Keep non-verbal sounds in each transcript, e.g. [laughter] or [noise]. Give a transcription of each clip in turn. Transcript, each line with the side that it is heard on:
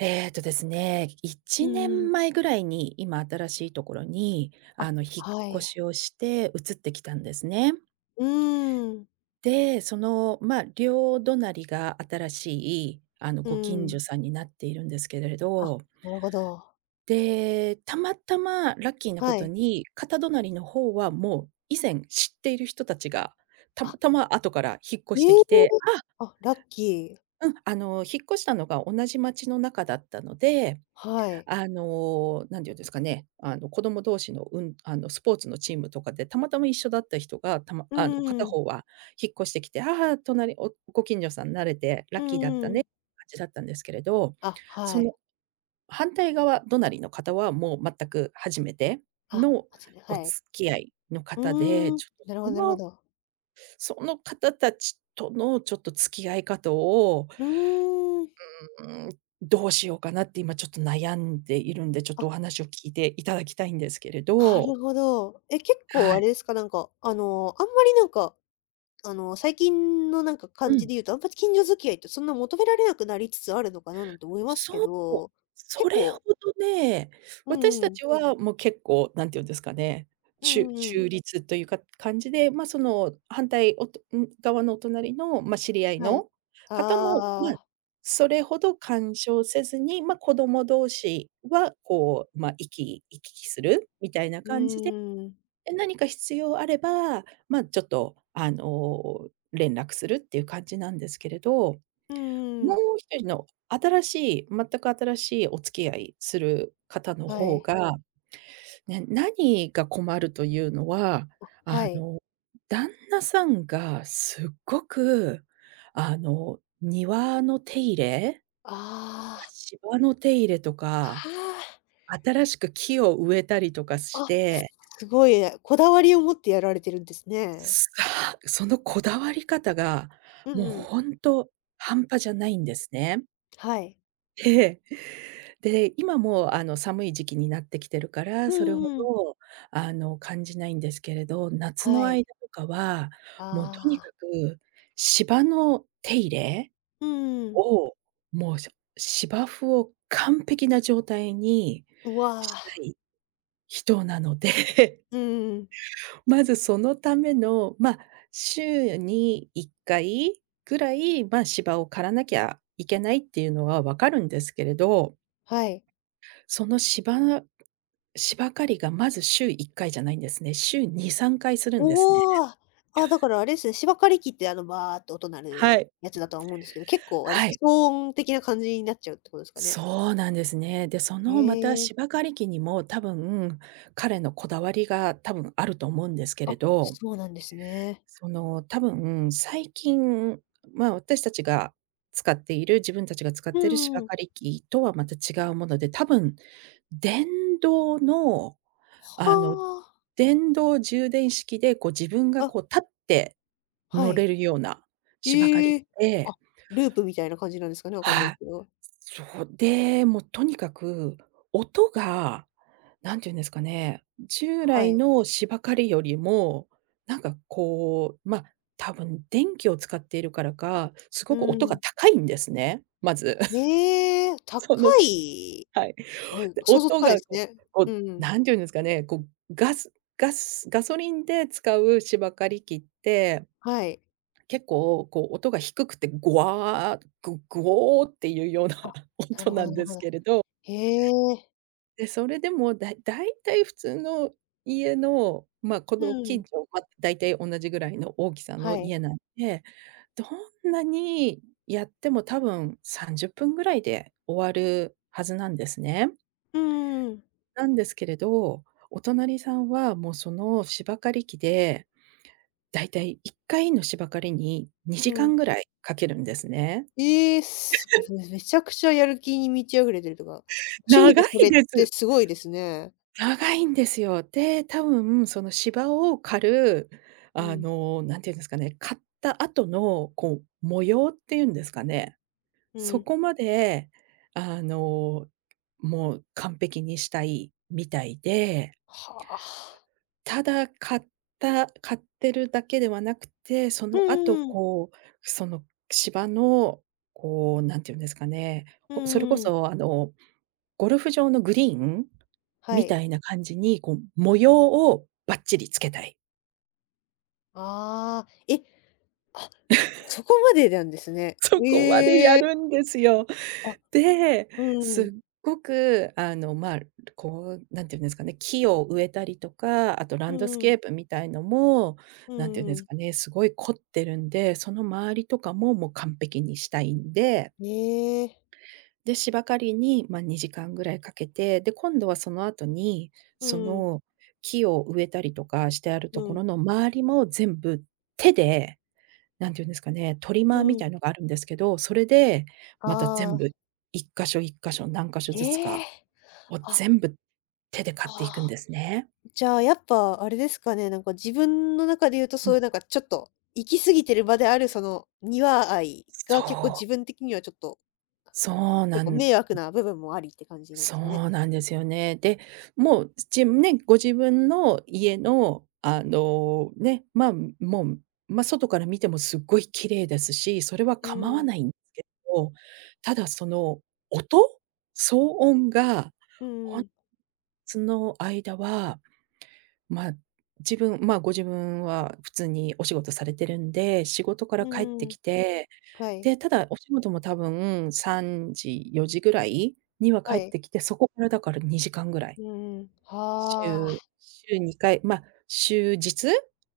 right: えーとですね、
left: う
right: 1
left: んうん。
right: 年前ぐらいに、今新しいところに、
left: あ、
right: 引
left: は
right: っ越
left: い。
right: しをして移ってきたんですね。
left: うーん、
right: で、まあ、両隣が新しい、
left: う
right: ご近
left: ー
right: 所
left: ん。
right: さんになっているんですけれ
left: あ、
right: ど、
left: なるほど。
right: で、たまたまラッキーなこ
left: は
right: と
left: い。
right: に、片隣の方はもう以前知っている人たちが、た
left: あ、
right: またま後から引っ
left: え
right: 越して
left: え！
right: きて、
left: あ、ラッキー。
right: 引っ越したのが同じ町の中だったので、
left: はい。
right: なんて言うんですかね、子供同士の、スポーツのチームとかでたまたま一緒だった人が、たま
left: う
right: あの、
left: ん
right: 片
left: うん。
right: 方は引っ越してきて、ご近所さん慣れてラ
left: う
right: ッキーだっ
left: ん
right: た
left: うん。
right: ね、感じだったんですけれど、
left: あ、は
right: そ
left: い。
right: の反対側隣の方はもう全く初めて
left: あ、
right: の
left: 8年、
right: お
left: はい。
right: 付き合いの
left: う
right: 方で、
left: ーん。
right: ちょっと
left: なるほ
right: そ
left: どなるほ
right: の
left: ど。
right: その方たちとのちょっと付き合い方を、
left: うーん。
right: うーどうしようかなって今ちょっと悩んでいるんで、ちょっと
left: あ、
right: お話を聞いていただきたいんですけれ
left: な
right: ど。
left: るほど。結構
right: は
left: あ
right: い。
left: れですか？あんまり最近の
right: う
left: 感じ
right: ん。
left: で言うと、あんまり近所付き合いってそんな求められなくなりつつあるのかななんて思いますけ
right: そう、
left: ど、
right: そ
left: 結
right: れほ
left: 構
right: どね、
left: うん
right: 私
left: う
right: た
left: ん。
right: ちはもう結構、なんて言うんですかね、
left: う
right: ち
left: ん
right: ゅ
left: うんうん。
right: 中立というか感じで、ま、その反対おとん側のお隣の、ま、知り合い
left: はい。
right: の方も、ま、
left: ああ、
right: それほど干渉せずに、ま、子供同士はこう、ま、行き来するみたいな
left: う
right: 感じで
left: ーん。
right: で、何か必要あれば、まあ、ちょっと、連絡するっていう感じなんですけれど、
left: うん
right: もう
left: ん。
right: 一人の新しい全く新しいお付き合いする方の
left: は
right: 方
left: い。
right: が、ね、何が困るというのは、あ
left: はい。
right: の、旦那さんがすっごく、庭の手入れと
left: あ
right: か
left: あ、
right: 芝の手入れと
left: あ
right: か、
left: あ。
right: 新しく木を植えたりとかし
left: あ、
right: て
left: すごいね、こだわりを持ってやられてるんですね。
right: さ。 [laughs] そのこだわり方が、
left: う
right: も
left: ん
right: う
left: うん。
right: ほんと半端じゃないんですね。
left: はい。
right: ええ。で、今もう、寒い時期になってきてるから、
left: う
right: それほ
left: んうん。
right: ど、感じないんですけれど、夏
left: は
right: の
left: い。
right: 間とかは、もうとに
left: あ
right: か
left: あ。
right: く芝の手入れ
left: うんうん。
right: を、もう、芝生を完璧な状態に
left: うわ。
right: したい人なので、
left: うんうん。
right: まずそのための、まあ、週に1回ぐらい、まあ、芝を刈らなきゃいけないっていうのはわかるんですけれど、
left: はい。
right: その芝刈りがまず週1回じゃないんですね。週2、3回するんですね。
left: おお。あ、だからあれですね。芝刈り機ってバーって音鳴
right: は
left: る
right: い。
left: やつだとは思うんですけど、結構あれです
right: は
left: か、
right: い。
left: 騒音的な感じになっちゃうってことですかね？
right: そうなんですね。で、そ
left: へ
right: のまた
left: え。
right: 芝刈り機にも多分、彼のこだわりが多分あると思うんですけ
left: あ、
right: れど、
left: そうなんですね。
right: その、多分、最近、まあ、私たちが使っている自分たちが使っ
left: う
right: ている
left: ん
right: 芝
left: うん、
right: 刈り機とはまた違うもので、多分、電動の、あの、
left: は
right: 電動充電式で、こう、自分が
left: あ。あ、
right: こう立って
left: は
right: 乗
left: い。
right: れるような芝刈り
left: え
right: 機
left: え。あ、
right: で、
left: ループみたいな感じなんですかね、わかんない
right: は
left: で
right: い。
left: すけど。
right: そう、で、もうとにかく音が、何て言うんですかね、従
left: は
right: 来
left: い。
right: の芝刈りよりも、なんかこう、まあ、多分電気を使っているからか、す
left: う
right: ごく音
left: ー
right: が
left: ん。
right: 高いんですね、まず。[laughs]
left: へえ、高
right: そのす
left: い。
right: はい。
left: うん、
right: で、
left: 想像つ
right: 音
left: かない
right: が
left: です
right: こう
left: ね。
right: こ
left: う
right: う、
left: ん、
right: 何て言うんですかね、こう、ガスガソリンで使う芝刈り機って、
left: はい。
right: 結構こう音が低くて、ゴワー、グゴーっていうような
left: あ、
right: [laughs]
left: な
right: 音
left: るほ
right: な
left: ど
right: ん
left: なる
right: で
left: ほ
right: す
left: ど。
right: けれど、
left: へえ。
right: で、それでも、大体普通の家の、まあ、こ
left: う
right: の近
left: ん。
right: 所、ま、大体同じぐらいの大きさ
left: は
right: の
left: い。
right: 家なんで、どんなにやっても多分30分ぐらいで終わるはずなんですね。
left: うんうんうん。
right: なんですけれど、お隣さんはもうその芝刈り機で、大体1回の芝刈りに
left: う
right: 2時
left: ん。
right: 間ぐらいかけるんですね。
left: ええ、めちゃくちゃやる気に満ち溢れてるとか、趣味で
right: 長
left: そ
right: い
left: れっ
right: で
left: て
right: す。
left: すごいですね。
right: 長いんですよ。で、多分その芝を刈る、
left: うん、
right: なんていうんですかね、刈った後のこう模様っていうんですかね、
left: う
right: そ
left: ん。
right: こまで、あの、もう完璧にしたいみたいで、
left: はあ。
right: ただ刈ってるだけではなくて、そ
left: うん
right: の
left: う
right: 後
left: んうん。
right: こう、その芝のこう、んて言うんですかね、
left: うん
right: それこ
left: うんうん。
right: そゴルフ場のグリーン
left: は
right: み
left: い。
right: たいな感じに、こう模様をバッチリつけたい。
left: ああ、え、あ、そこまでなんですね。
right: [laughs] そこまでや
left: ええ、
right: るんですよ。
left: あ、
right: で、
left: う
right: す
left: ん、
right: っごくまあ、こう、なんていうんですかね、木を植えたりとか、あとラ
left: う
right: ンドス
left: んうん、
right: ケープみたいのも、
left: う
right: なんていうん
left: ん
right: で
left: う
right: す
left: ん。
right: かね、すごい凝ってるんで、その周りとかも、もう完璧にしたいんで
left: ええ、
right: で、芝刈りに、まあ、2時間ぐらいかけて、で、今度はその後に、
left: う
right: そ
left: ん
right: の木を植えたりとかしてある
left: う
right: とこ
left: ん、
right: ろの周りも全部手で、なんて言うんですかね、トリ
left: う
right: マーみ
left: ん。
right: たいのがあるんですけど、それでまた全
left: ああ、
right: 部一箇所一箇所何箇所ずつ
left: へ
right: か
left: え、
right: を
left: あ、
right: 全部手で
left: あ
right: 刈ってい
left: あ、
right: くんですね。
left: じゃあやっぱあれですかね。自分の中で言うと
right: う
left: そう
right: ん。
left: いうちょっと行き過ぎてる場であるその庭愛が
right: そ
left: 結構
right: う、
left: 自分的にはちょっと、あの、
right: そうな
left: 結構
right: ん
left: 迷惑な部分もありって感じなんで
right: そ
left: すかね？
right: うなんですよね。で、もう、ご自分の家の、ね、まあ、もう、ま、外から見てもすっごい綺麗ですし、それは
left: う
right: 構わ
left: ん、
right: ないんですけど、ただその音、騒音が、
left: う
right: ほん
left: ん、
right: つの間は、ま、まあ、ご自分は普通にお仕事されてるんで、仕事から
left: う
right: 帰って
left: ん、
right: きて、
left: はい、
right: で、ただお仕事も多分3時、4時ぐらいには
left: は
right: 帰っ
left: い。
right: てきて、そこからだから2時間ぐらい、
left: うんうん。はあ。
right: 週2回、ま、週日、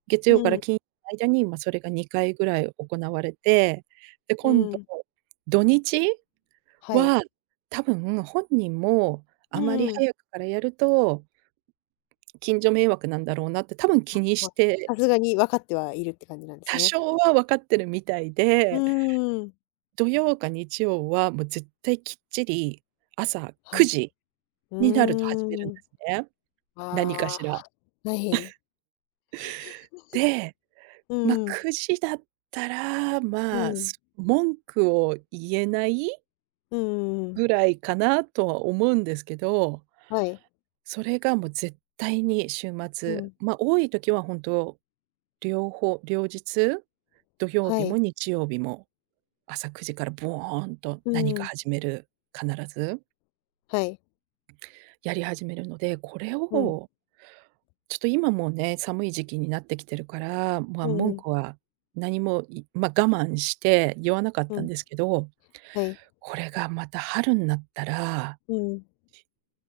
right: 月
left: う
right: 曜から
left: ん、
right: 金曜の間に、ま、それが2回ぐらい行われて、で、
left: う
right: 今度
left: ん。
right: 土日
left: はい。
right: は多分本人も
left: う
right: あまり
left: んうん。
right: 早くからやると近所迷惑なんだろうなって多分気
left: あ、
right: にし
left: ま、
right: て、
left: さすがに分かってはいるって感じなんです
right: 多
left: ね。
right: 少は分かってるみたい
left: う
right: で、
left: ーん。
right: 土曜か日曜は、もう絶対きっちり朝
left: は
right: 9
left: い。
right: 時
left: う
right: になると始めるん
left: ー
right: で
left: ん。
right: すね、何か
left: あ
right: しら。
left: あ、はい。
right: で、
left: う
right: ま、
left: んうん。
right: 9時だったら、
left: う
right: まあ、
left: ん。
right: 文句を言えない
left: うんうんうん。
right: ぐらいかなとは思うんですけど、
left: はい。
right: それがもう絶対に週
left: う
right: 末、
left: ん。
right: ま、多い時は本当両日、土曜
left: は
right: 日も
left: い。
right: 日曜日も朝9時からボーンと
left: う
right: 何
left: んう
right: か
left: ん。
right: 始める、必ず
left: はい。
right: やり始めるので、これ
left: うん。
right: をちょっと今もうね、寒い時期になってきてるから、まあ、
left: うんう
right: 文
left: ん。
right: 句は何も、まあ、我慢して言わなかっ
left: う
right: たん
left: ん。
right: ですけど、
left: はい。
right: これがまた春になったら、
left: うん。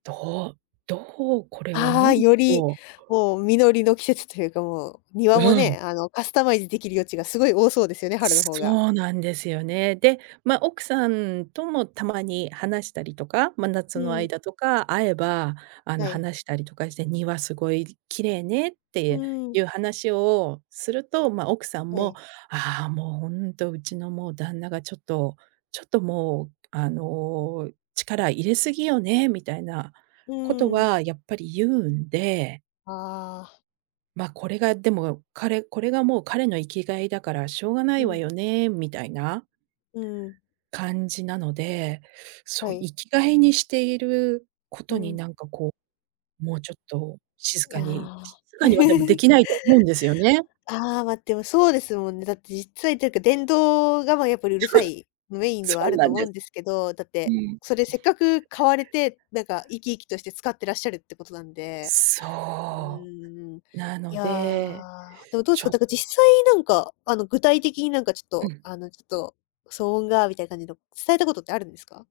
right: どうどうこれは
left: ああ、
right: 文句を。
left: もう実りの季節というか、もう、庭
right: う
left: も
right: ん。
left: ね、カスタマイズできる余地がすごい多そうですよね、春の方が。
right: そうなんですよね。で、まあ、奥さんともたまに話したりとか、まあ、夏
left: う
right: の
left: ん、
right: 間とか会えば、
left: はい。
right: 話したりとかして、「庭すごい綺麗ね」っ
left: う
right: て
left: ん。
right: いう話をすると、まあ、奥さん
left: は
right: も、
left: い。
right: 「ああ、もうほんと、うちのもう旦那がちょっとちょっともう、あの、力入れすぎよね」みたいな
left: う
right: こと
left: ーん。
right: はやっぱり言うんで、
left: ああ。
right: ま、これがでも、これがもう彼の生きがいだからしょうがな
left: う
right: いわ
left: ん、
right: よね、みたいな
left: うん。
right: 感じなので、そ
left: は
right: う、
left: い。
right: 生きがいにしているこ
left: う
right: とに
left: ん。
right: なんかこう、もうちょっと静
left: い
right: か
left: や、
right: に静かにはでもでき
left: [laughs]
right: ないと思うんですよね。[laughs]
left: ああ、ま、でもそうですもんね。だって実際というか、電動が、ま、やっぱりうるさいメインで
right: そ
left: はあ
right: う
left: る
right: な
left: と
right: ん
left: 思う
right: で
left: ん
right: す。
left: ですけど、だっ
right: う
left: て、
right: ん。
left: それせっかく買われて、生き生きとして使ってらっしゃるってことなんで、う
right: そ
left: ーん、
right: う。な
left: い
right: の
left: や、
right: で、
left: でもどうです
right: ちょ
left: か？
right: っ
left: だから
right: と、
left: 実際具体的にちょっ
right: う
left: と、
right: ん、
left: ちょっと騒音がみたいな感じの伝えたことってあるんですか？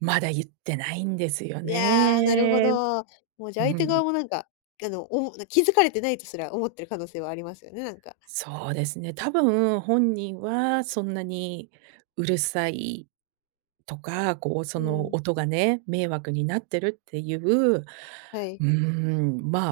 right: まだ言ってないんですよ
left: いやー、なるほ
right: ね。
left: ど。もうじ
right: う
left: ゃあ、相手
right: ん。
left: 側も気づかれてないとすら思ってる可能性はありますよね。
right: そうですね。多分本人はそんなにうるさいとか、こう、そ
left: う
right: の
left: ん、
right: 音がね、迷惑になってるっていう、
left: はい。
right: ま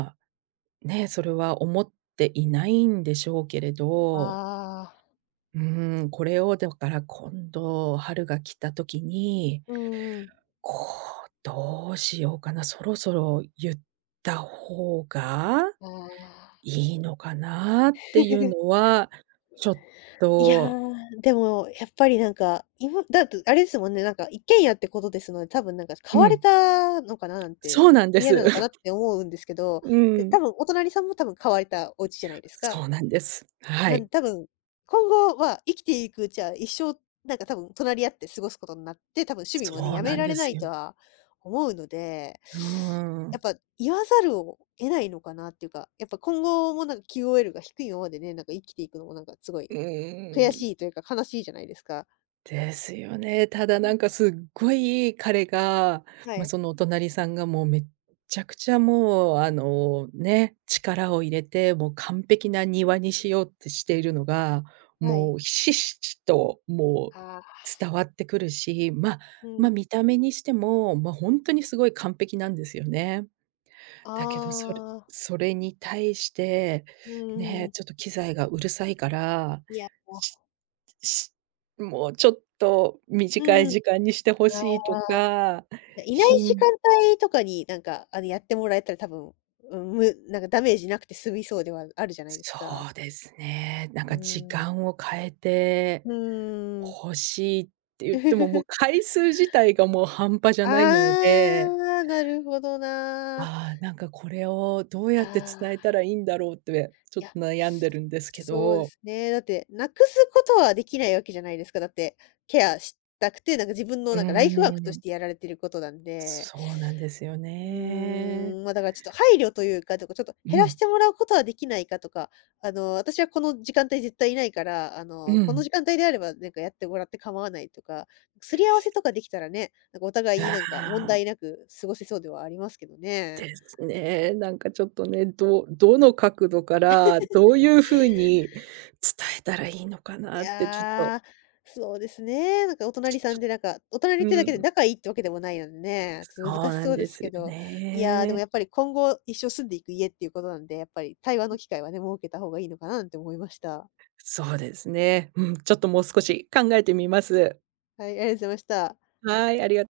right: あ、ね、それは思っていないんでしょうけれど、
left: ああ。
right: これをだから今度春が来た時に、
left: うんうん。
right: こう、どうしようかな、そろそろ言った方が
left: ああ。
right: いいのかなっていうの
left: [laughs]
right: は、ちょっ
left: いや
right: と、
left: ー、でも、やっぱり今だとあれですもんね。一軒家ってことですので、多分買
right: う
left: われ
right: ん、
left: たのかななん
right: そ
left: て、
right: うなんで
left: 嫌な
right: す。
left: のかなっ
right: [laughs]
left: て思うんですけど、
right: う
left: で、
right: ん。
left: 多分お隣さんも多分買われたお家じゃないですか。
right: そうなんです。は
left: なん
right: い。
left: で多分、今後は生きていくうちは一生、多分隣り合って過ごすことになって、多分趣味もね、
right: そう
left: やめ
right: なん
left: られ
right: で
left: な
right: す
left: いと
right: よ。
left: は思うので、
right: うー
left: やっ
right: ん。
left: ぱ言わざるを得ないのかなっていうか、やっぱ今後もQOL が低いままでね、生きていくのもすご
right: う
left: い
right: ー
left: 悔
right: ん。
left: しいというか悲しいじゃないですか。
right: ですよね。ただ
left: う
right: な
left: ん、
right: んかすっごい彼が、
left: は
right: まあ、
left: い、
right: そのお隣さんがもうめっちゃくちゃもうね、力を入れて、もう完璧な庭にしようってしているのが、
left: はい。
right: もうひしひしともう
left: ああ、
right: 伝わってくるし、まあ
left: う
right: ま、
left: ん。
right: 見た目にしても、ま、本当にすごい完璧なんですよね。
left: あ
right: だけど、それ
left: あ、
right: それに対して、
left: うんう
right: ね、
left: ん。
right: ちょっと機材がうるさいから、
left: いや、
right: ししもうちょっと
left: う
right: 短
left: ん
right: い
left: うん。あ
right: 時間にしてほしいと
left: あ。
right: か、
left: いや、いない
right: ひ
left: 時
right: ん
left: 間帯とかに、やってもらえたら多分、うん、むなんかダメージなくて済みそうではあるじゃないです
right: そ
left: か。
right: うですね。なん
left: う
right: か時
left: ーん。
right: 間を変えて
left: うーん。
right: 欲しいって言っても、もう
left: [laughs]
right: 回数自体がもう半端じゃ
left: あ
right: ないので、
left: あ、なるほどな。あ
right: なんかこれをどうやって
left: あ、
right: 伝えたらいいんだろうって、ちょ
left: い
right: っ
left: や、
right: と悩んでるんですけ
left: そうで
right: ど。
left: すね。だって、無くすことはできないわけじゃないですか。だって、ケアしたくて、自分の
right: うー
left: ライフワークとし
right: ん。
left: てやられてることなんで。
right: そうなんですよ
left: う
right: ね。
left: ーん、ま、だからちょっと配慮というか、とかちょっと
right: う
left: 減らし
right: ん、
left: てもらうことはできないかとか、私はこの時間帯絶対いないから、
right: う
left: この
right: ん。
left: 時間帯であればやってもらって構わないとか、すり合わせとかできたらね、お互いに
right: あ
left: 問
right: あ、
left: 題なく過ごせそうではありますけどね。
right: ですね。なんかちょっとね、どの角度から、どういう風に伝えたらいいのか
left: い
right: なってちょっと、
left: やー、そうですね。お隣
right: ち
left: さん
right: ょちょ
left: でお隣っ
right: う
left: てだけで
right: ん。
left: 仲いいってわけでもないのでね、ちょっと
right: そ
left: 難
right: う
left: し
right: な
left: そ
right: ん
left: うで
right: で
left: す
right: す
left: け
right: よ
left: ど、いやー、でも
right: ね。
left: やっぱり今後一生住んでいく家っていうことなんで、やっぱり対話の機会はね、設けた方がいいのかなって思いました。
right: そうですね。うん、ちょっともう少し考えてみます。
left: はい、ありがとうございました。
right: はい、ありが